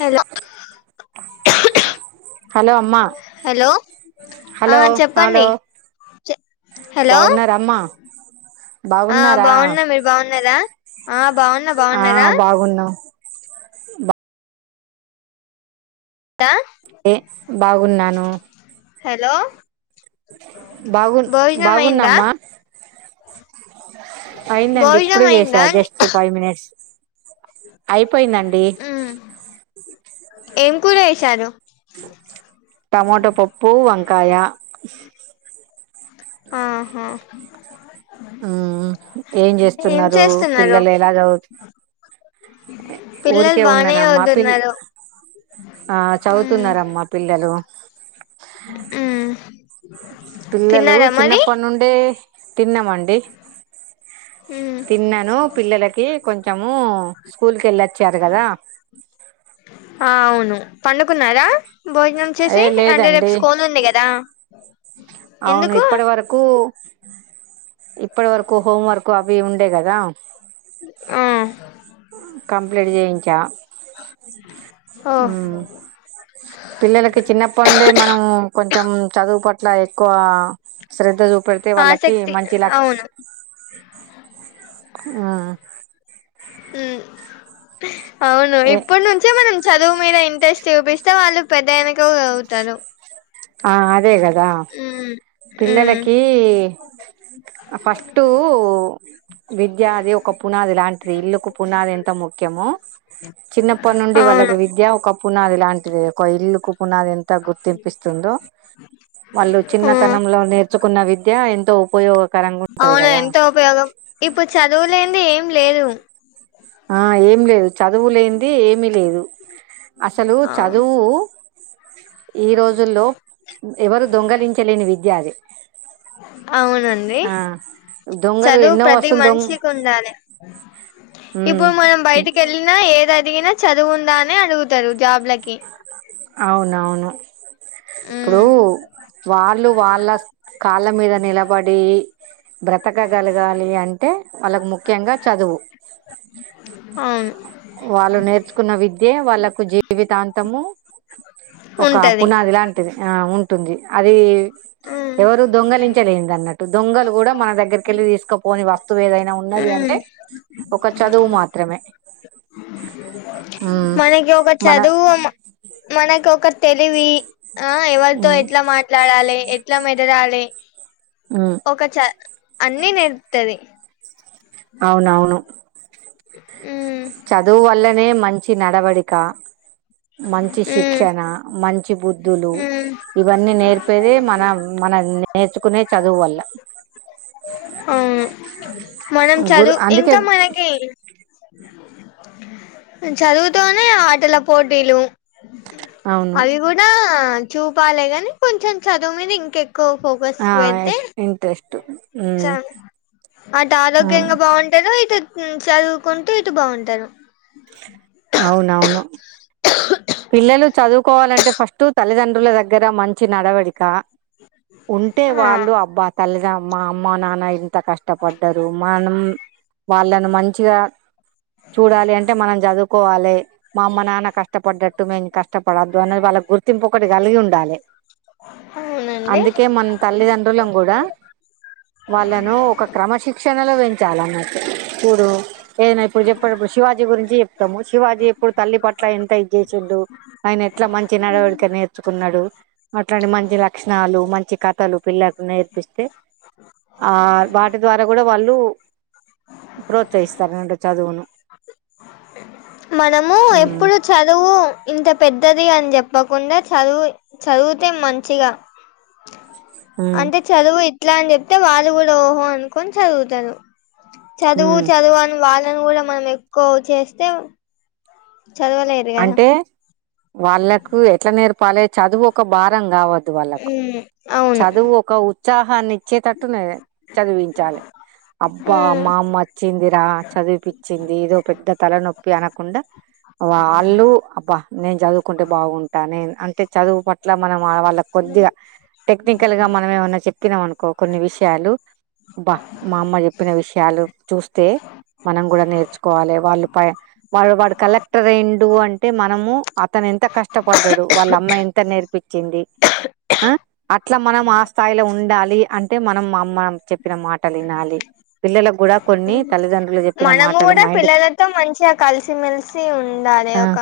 Hello hello అమ్మా hello ఆ చెప్పండి హలో బావున్నారమ్మా ఆ బాగున్న మీరు బాగున్నారా ఆ బాగున్నా ఆ బాగున్నారా బాగున్నాం బా ఏ బాగున్నాను హలో బాగు భోజనం అయిందా బాగున్నామ్మా అయిందండి భోజనం ఇప్పుడు చేసా అయిందా జస్ట్ ఫైవ్ మినిట్స్ అయిపోయిందండి ఉమ్ ఏం కూర చేసారు టమోటో పప్పు వంకాయ ఆహా మ్మ్ ఏం ఏం చేస్తున్నారు చేస్తున్నారు పిల్లలు ఎలా చదువు పిల్లలు ఊరికే బానే ఉన్నానమ్మా పిల్ సవుతున్నారు ఆ చదువుతున్నారమ్మా పిల్లలు మ్మ్ పిల్లలు తిన్నారా మరి చిన్నప్పటి నుండే తిన్నమండి హ తిన్నాను పిల్లలకి కొంచెము స్కూల్ కేళ్ళొచ్చారు కదా [inaudible] ఆ అవును పండుకున్నారా భోజనం ఏ చేసి అంటే రేపు లేదండి స్కోన్ ఉంది కదా అవును ఎందుకు ఇప్పటి వరకు ఇప్పటి వరకు హోం వర్క్ అవి ఉండే కదా ఆ కంప్లీట్ చేయించా ఓ ఉమ్ పిల్లలకి చిన్నప్పటి నుండే మనం కొంచెం చదువు పట్ల ఎక్కువ శ్రద్ధ చూపెడితే వాళ్ళకి ఆసక్తి మంచి లక్ అవును ఆ అవును ఏ ఇప్పుటి నుంచే మనం చదువు మీద ఇంట్రెస్ట్ చూపిస్తే వాళ్ళు పెద్దగైనంక సవుతారు ఆ అదే కదా ఉమ్, పిల్లలకి ఫస్ట్టు విద్య అది ఒక పునాది లాంటిది ఇల్లుకు పునాది ఎంత ముఖ్యమొ చిన్నప్పటి నుండి అవును వాళ్ళకి విద్య ఒక పునాది ఇలాంటిది ఒక ఇల్లు కు పునాది ఎంత గుర్తింపిస్తుందో వాళ్ళు చిన్న ఆ, తనంలో నేర్చుకున్న విద్య ఎంతో ఉపయోగకరంగా ఉంటది అవును కదా ంది ఏం లేదు ఆ ఏమి లేదు చదువు లేంది ఏమిీ లేదు అసలు అవు- చదువు ఈ రోజుల్లో ఎవరు దొంగలించలేని విద్య అదిి అవునండి దొంగలు చదువు ఎన్నో ప్రతి వస్తువులు మనిషికి దొంగ ఉండాలి ఇప్పుడు మనం బయటికేళ్ళినా ఏది అడిగినా చదువుందా అని అడుగుతారు జాబ్లకి అవునవును ఇప్పుడు ఉమ్, వాళ్ళు వాళ్ళ కాళ్ళ మీద నిలబడి బ్రతకగలగాలి అంటే వాళ్ళకు ముఖ్యంగా చదువు అవును వాళ్ళు నేర్చుకున్న విద్యే వాళ్ళలకు జీవితాంతము ఒక ఉంటది పునాది లాంటిది ఆ ఉంటుంది అది ఉమ్, ఎవరు దొంగలించలేనింది అన్నట్టు దొంగలు కూడా మన దగ్గరికెళ్ళి తీసుకపోని వస్తువు ఏదైన్ ఉన్నది అంటే ఉమ్. ఒక చదువు మాత్రమే ఉమ్ మనకి ఒక మన చదువు మనకు ఒక తెలివి ఆ ఎవరితో ఉమ్ ఎట్లా మాట్లాడాలి ఎట్లా మేదలాలే ఉమ్ ఒక చ అన్నిీ నేర్పుతది అవునవును అ చదువు వల్లనే మంచి నడవడిక మంచి ఉమ్ శిక్షణ మంచి బుద్ధులు ఉమ్ ఇవన్నీ నేర్పేదే మన మనం నేర్చుకునే చదువు వల్ల ఆ మనం గురు చదువు అందుకే ఇంకా మనకి చదువుతూనే ఆటల పోటీలు అవును అవి కూడా చూపాలే కని కొంచెం చదువు మీద ఇంకె కో ఫోకస్ ఆ పెడ్తే ఇంట్రెస్ట్ చ ఉమ్, అటు ఆ, ఆరోగ్యంగా బాగుంటరు ఇట్ త్ చదువుకుంటూ ఇటు బాగుంటారు అవునవును పిల్లలు చదువుకోవాలంటే ఫస్టు తల్లిదండ్రుల దగ్గర మంచి నడవడిక ఉంటే ఆ వాళ్ళు అబ్బా తల్లిదండ మా అమ్మ నాన్న ఇంత కష్టపడ్డారు మనం వాళ్ళను మంచిగా చూడాలి అంటే మనం చదువుకోవాలే మా అమ్మ నాన్న కష్టపడ్ టు మేము కష్టపడద్దు అనేది వాళ్ళ గుర్తింపు ఒకటి కలిగి ఉండాలే అవునండి అందుకే మనం తల్లిదండ్రుల కూడా వాళ్ళను ఒక క్రమశిక్షణలో పెంచాలన్నట్టు ఇప్పుడు ఏదనా ఇప్పుడు చెప్పినప్పుడు శివాజీ గురించి చెప్తాము శివాజీ ఎప్పుడు తల్లి పట్ల ఎంత ఇచ్చే చ్చిండు ఆయన ఎట్లా మంచి నడవడిక నేర్చుకున్నాడు అట్లాంటి మంచి లక్షణాలు మంచి క కతలు పిల్లలకు నేర్పిస్తే ఆ వాటి ద్వారా కూడా వాళ్ళు ప్రోత్సహిస్తారనటు చదువును మనము ఉమ్ ఎప్పుడు చదువు ఇంత పెద్దది అని చెప్పకుండా చదువు చదివితే మంచిగా ఉమ్ అంటే చదువు ఇట్లా అని చెప్తే వాళ్ళు కూడా ఓహో అనుకొని చదువుతారు చదువు ఉమ్ చదువు అని వాళ్ళని కూడా మనం ఎక్కువ చేస్తే చదవలేరు కదా అంటే వాళ్ళకు ఎట్లా నేర్పాలి చదువు ఒక భారం కావ్ హ్మ చదువు ఒక ఉత్సాహాన్ని ఇచ్చేటట్టు చదివించాలి అబ్బా ఉమ్, మా అమ్మ వచ్చిందిరా చదివిపిచ్చింది ఏదో పెద్ద తల నొప్పి అనకుండా వాళ్ళు అబ్బా నేను చదువుకుంటే బాగుంటా నేను అంటే చదువు పట్ల మనం వాళ్ళ కి కొద్దిగా టెక్నికల్ గా మనం ఏమన్నా చెప్పినాం అనుకో కొన్ని విషయాలు బా మా అమ్మ చెప్పిన విషయం ము్యాలు చూస్తే మనం కూడా నేర్చుకోవాలి వాళ్ళు ప వా వాడు కలెక్ట్ ర్ అయిండు అంటే మనము అతను ఎంత కష్టపడ్డాడు వాళ్ళ అమ్మ ఎంత నేర్పించింది ఆ అట్లా మనం ఆ స్థాయిలో ఉండాలి అంటే మనం మా అమ్మ చెప్పిన మాటలు వినాలి పిల్లలకు కూడా కొన్ని తల్లిదండ్రులు చెప్ మనము కూడా పిల్లలతో మంచిగా కలిసిమెలిసి ఉండ ఉండాలి ఆ ఒక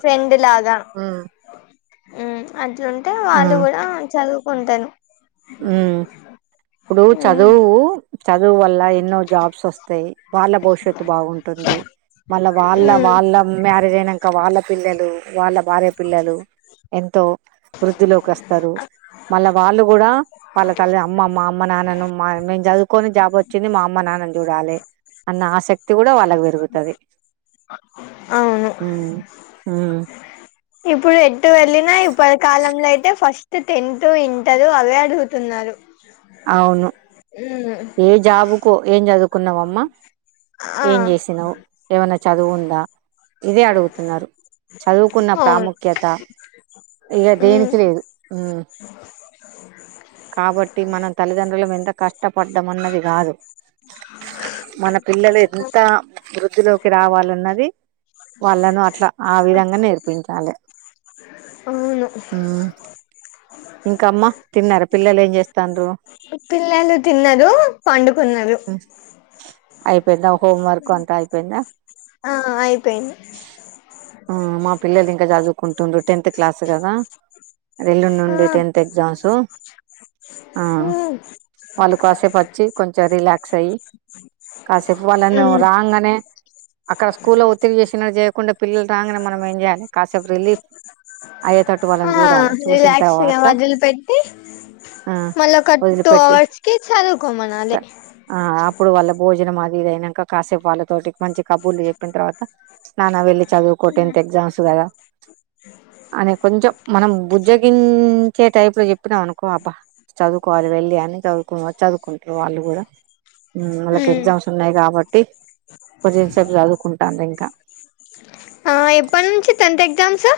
ఫ్రెండ్ లాగా హ్మ్ ఆన్ లుంటే వాళ్ళు కూడా చదువుకుంటాను హ్మ ఇప్పుడు ఉమ్, చదువు చదువు వల్ల ఎన్నో జాబ్స్ వస్తాయి వాళ్ళ భవిష్యత్తు బాగుంటు ఉంది మళ్ళా వాళ్ళ ఉమ్, వాళ్ళ మ్యారేజ్ అయినాక వాళ్ళ పిల్లలు వాళ్ళ భార్య పిల్లలు ఎంతో వృద్ధిలోకి వస్తారు మళ్ళా వాళ్ళు కూడా వాళ్ళ తల్లి అమ్మమ్ మా అమ్మ నాన్నను మా మేము చదువుకొని జాబ్ వచ్చింది మా అమ్మ నాన్నని చూడాలి అన్న ఆసక్తి కూడా వాళ్ళకు పెరుగుతది అవును హ్మ్ ఇప్పుడు ఎటు వెళ్ళినా ఇప్పటి కాలంలో అయితే ఫాష్ స్ట టెన్త్ ఇంటరు అవే అడుగుతున్నారు అవును ఏ జాబుకో ఏం చదువుకున్నావ అమ్మా ఆ ఏం చేసినావు ఏమన్నా చదువుందా ఇదే అడుగుతున్నారు చదువుకున్న అవును ప్రాముఖ్యత ఇక ఉమ్ దేనికి లేదు కాబట్టి మనం తల్లిదండ్రులము ఎంత కష్టపడ్డం అన్నది కాదు మన పిల్లలు ఎంత వృత్తి లోకి రావాలన్నది వాళ్ళను అట్లా ఆ విధంగా నేర్పించాలి అవును హ్మ్ ఇంకమ్మా తిన్నార పిల్లలు ఏం చేస్తాండ్రు పిల్లలు తిన్నారు పండుకున్నారు ఉమ్, అయిపోయిందా హోం వర్క్ అంతా అయిపోయిందా ఆ అయిపోయింది ఆ మా పిల్లలు ఇంకా చదువుకుంటున్రు టెన్త్ క్లాస్ కదా అదే ఎల్లుండి నుండి టెన్త్ ఎగ్జామ్స్ ఆ వాళ్ళు కాసేపు వచ్చి కొంచెం రిలాక్స్ అయ్యి హ్మ కాసేపు వాళ్ళను రాగానే అక్కడ స్కూల్లో ఒత్తిడి చేసినట్డు చేయకుండా పిల్లలు రాగానే మనం ఏం చేయాలి కాసేపు రిలీఫ్ అయ్యే తట్టు వాళ్ళని చూడాలి చూసిన రిలాక్స్గా తర్వాత వదిలి పెట్టి ఆ మళ్ళ ఒక టూ వదిలిపెట్టి అవర్స్ కి చదువుకోమనాలి ఆ అప్పుడు వల్ల భోజనం అది ఇది అయినాక కాసేపు వాళ్ళతోటి మంచి కబుర్లు చెప్పిన తర్వాత నానా వెళ్ళి చదువుకో టెన్త్ ఎగ్జామ్స్ కదా అని కొంచెం మనం బుజ్జగిం చే టైప్ లో చెప్పినావ్ అనుకో అబ్బా చదువుకోవాలి వెళ్ళి అని చదువుకు చదువుకుంట్రు వాళ్ళు కూడా మ్మ్ వాళ్ళకి ఉమ్ ఎగ్జామ్స్ ఉన్నాయి కాబట్టి కొంచెం సేపు చదువుకుంటాన్రు ఇంకా ఆ ఎప్పటి నుంచి టెన్త్ ఎగ్జామ్స్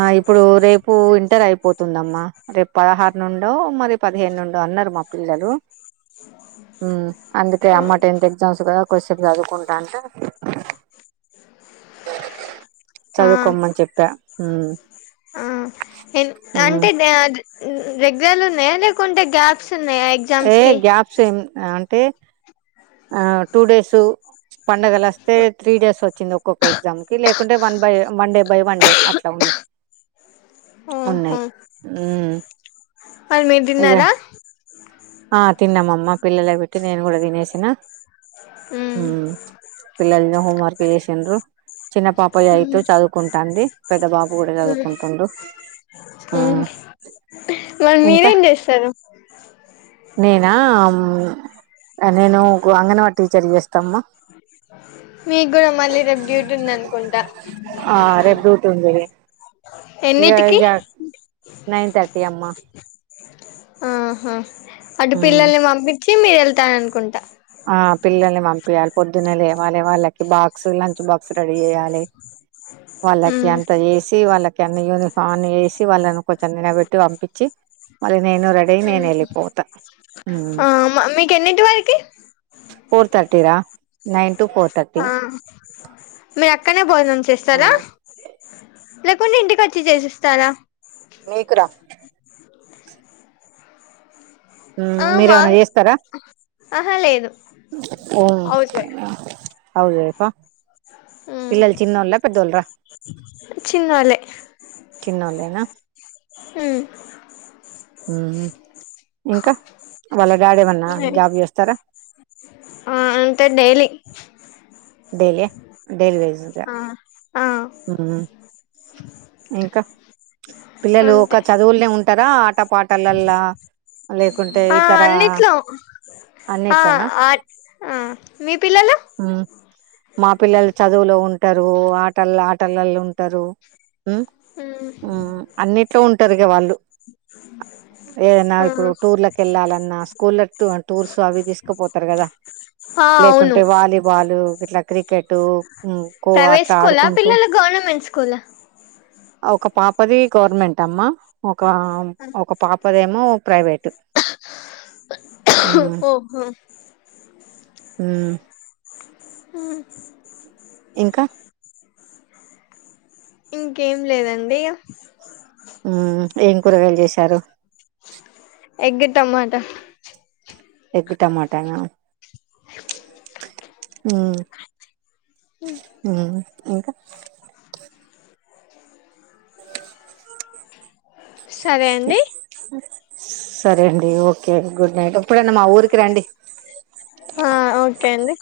ఆ ఇప్పుడు రేపు ఇంటర్ అయిపోతుందమ్మా రేపు పదహారు నుండో మరి పదిహేను నుం డో అన్నారు మా పిల్లలు అందుకే అమ్మ టెన్త్ ఎగ్జామ్స్ కదా కొసేపు చదువుకుంటా అంటే ఆ చదువుకోమ్మని చెప్పా హ్మ్ హెన్ అంటే [unintelligible] ఉన్ న్ రెగ్యులర్ ఉన్నాయా లేకుంటే గ్యాప్స్ ఉన్నాయా ఏ ఎగ్జామ్స్ కి గ్యాప్స్ ఏం అంటే ఆ టూ డేసు పండగలు వస్తే త్రీ డేస్ వచ్చింది ఒక్కొక్క ఎగ్జామ్ కి లేకుంటే one by one day by one day అట్ల ఉన్నాయి ఉన్నాయ్ మ్మ్ కాదు మీరు తిన్నారా ఆ తిన్నామమ్మ పిల్లలకి బెట్టి నేను కూడా తినేసిన మ్మ్ పిల్లల్ని హోం వర్క్ చేసిండ్రు చిన్న పాప ఎయితు చదువుకుంటాంది పెద్ద బాబు కూడా చదువుకుంటుడు ఉమ్ మరి ఇంకా మీరేం చేస్సరు నేనా అమ్ అ నేను అంగన్వాడి టీచర్ చేస్తమ్మా మీక్కూడా మళ్ళీ రేపు డ్యూటీ ఉంది అనుకుంటా, ఇగ ఎన్నిటికి ఇగ నైన్ థర్టీ అమ్మా ఆహా అటు పిల్లల్ని పంపిచ్చి మీరు వెళ్తారు అనుకుంటా ఆ పిల్లల్ని పంపియాలి పొద్దున్నే లేవాలి వాళ్ళకి బాక్స్ లంచ్ బా క్స్ రెడీ చేయాలె వాళ్ళకి మ్మ్ అంత చేసి వాళ్ళకి అన్నీ యూనిఫాం వేసి వాళ్ళని కొంచెం తినబెట్టి వంపిచ్చి మళ్ళీ నేను రెడీ అయి నేను వెళ్ళిపోతా ఉమ్ ఆ మీకు ఎన్నింటి వరకి ఫోర్ థర్టీ రా నైన్ టు ఫోర్ థర్టీ ఆ మీరు అక్కనే భోజనం చేస్తారా లేకుండా ఇంటికి వచ్చి చేసిస్తారా మీకురా ఆ మీరేమైనా మావి చేస్తారా ఆహా లేదు [unintelligible] హౌస్ వైఫ్ పిల్లలు చిన్నోళ్ళా పెద్దోళ్ళురా చిన్నోళ్ళే చిన్నోళ్ళేనా ఇంకా వాళ్ళ డాడీ ఏమన్నా జాబ్ చేస్తారా ఆ అంటే డైలీ డైలీ యా డైలీ వేజ్దా ఆ ఆ హ్మ్ ఇంకా పిల్లలు ఒక అంతే చదువులనే ఉం ఉంటర ఆట పాటలలా లేకుంటే ఆ ఇతర అన్నిట్లో ఆ అన్నిట్లోనా ఆ మీ పిల్లలు ఉమ్ మా పిల్లలు చదువులో ఉంటారు ఆటలు ఆటలల్లో ఉంటారు అన్నిట్లో ఉంటరు ఇగ వాళ్ళు ఏదన్నా ఇప్పుడు టూర్ లకు వెళ్ళాలన్నా స్కూల్ లో టూర్స్ అవి తీసుకుపోతారు కదా ఆ అవును లేకుంటే వాలీబాలు ఇట్లా క్రికెట్టు ఖో ప్రైవేట్ అట్లా ఆడు స్కూలా పిల్లలు గవర్నమెంట్ స్కూల్ ఒక పాపది గవర్నమెంట్ అమ్మ ఒక ఒక పాపదేమో ప్రైవేటు హ్మ్ ఓహో హ్మ్ ఆ ఇంకా ఇంకేం లేదండి ఉమ్ ఏం కూరగాయలు చేసారు ఎగ్ టమాట ఎగ్ టమాటా నా ఉమ్ ఉమ్ ఇంకా సరే అండి సరే అండి ఓకే గుడ్ నైట్ ఎప్పుడన్న మా ఊరికి రండి ఆ ఓకే అండి